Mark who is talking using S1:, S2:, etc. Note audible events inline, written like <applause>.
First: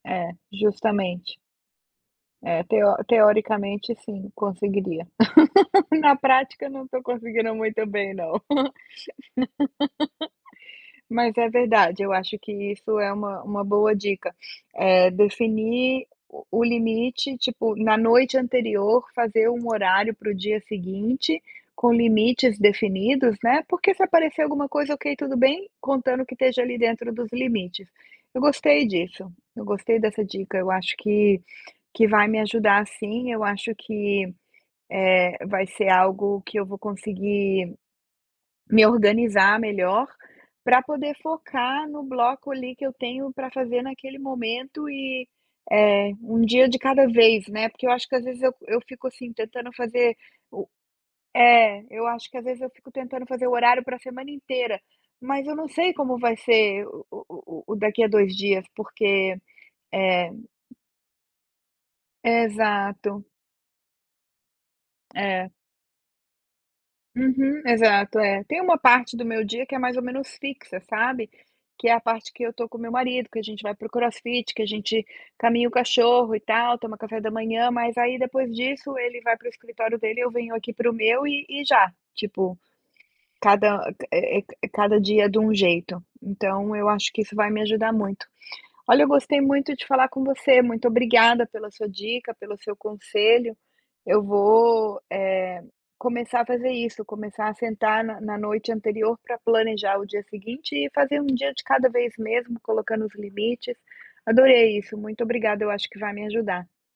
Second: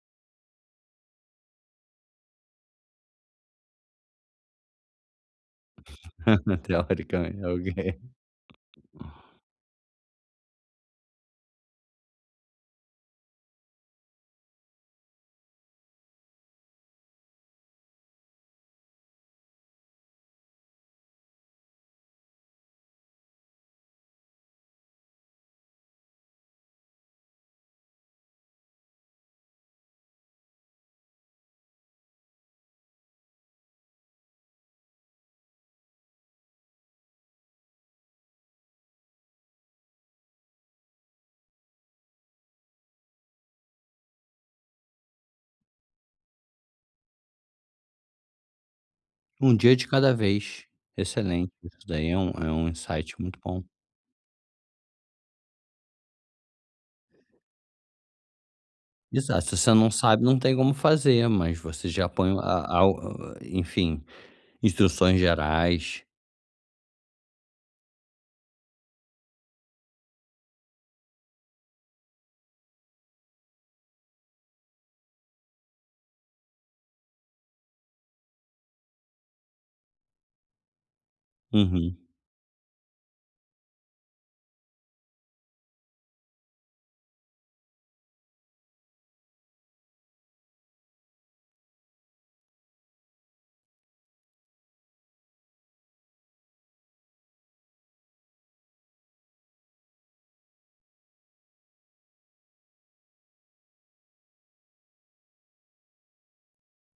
S1: É, justamente. É, teo teoricamente sim, conseguiria. <laughs> Na
S2: <laughs>
S1: prática não tô
S2: Teoricamen
S1: conseguindo muito
S2: alguém.
S1: bem não. <laughs> Mas é verdade, eu acho que isso é uma uma boa dica, eh, definir o o limite, tipo, na noite anterior fazer um horário para o dia seguinte com limites definidos, né. Porque se aparecer alguma coisa, ok, tudo bem, contando que esteja ali dentro dos limites. Eu gostei disso, eu gostei dessa dica. Eu acho que que vai me ajudar sim, eu acho que, eh, vai ser algo que eu vou conseguir me organizar melhor pra poder focar no bloco ali que eu tenho pra fazer naquele momento e, eh, um dia de cada vez, né. Porque eu acho que às vezes eu eu fico, assim,
S2: Um
S1: tentando
S2: dia de cada
S1: fazer
S2: vez.
S1: o
S2: Excelente, isso
S1: é, eu
S2: daí é um
S1: acho que às
S2: é
S1: vezes
S2: um
S1: eu fico
S2: insight
S1: tentando
S2: muito
S1: fazer o
S2: bom.
S1: horário pra semana inteira, mas eu não sei como vai ser o o o daqui a 2 dias, porque,
S2: Exato, se você não sabe
S1: eh
S2: não tem como fazer, mas você já apanhou a a u
S1: Exato.
S2: u enfim, instruções
S1: É.
S2: gerais.
S1: Uhum, exato, é. Tem uma parte do meu dia que é mais ou menos fixa, sabe, que é a parte que eu tô com o meu marido, que a gente vai pro crossfit, que a gente caminha o cachorro e tal, toma café da manhã. Mas aí depois disso ele vai para o escritório dele e eu venho aqui para o meu e e já,
S2: Uhum.
S1: tipo, cada, eh eh, c cada dia de um jeito, então eu acho que isso vai me ajudar muito. Olha, eu gostei muito de falar com você, muito obrigada pela sua dica, pelo seu conselho. Eu vou, eh, começar a fazer isso, começar a sentar na na noite anterior pra planejar o dia seguinte e fazer um dia de cada vez mesmo, colocando os limites. Adorei isso, muito obrigada, eu acho que vai me ajudar.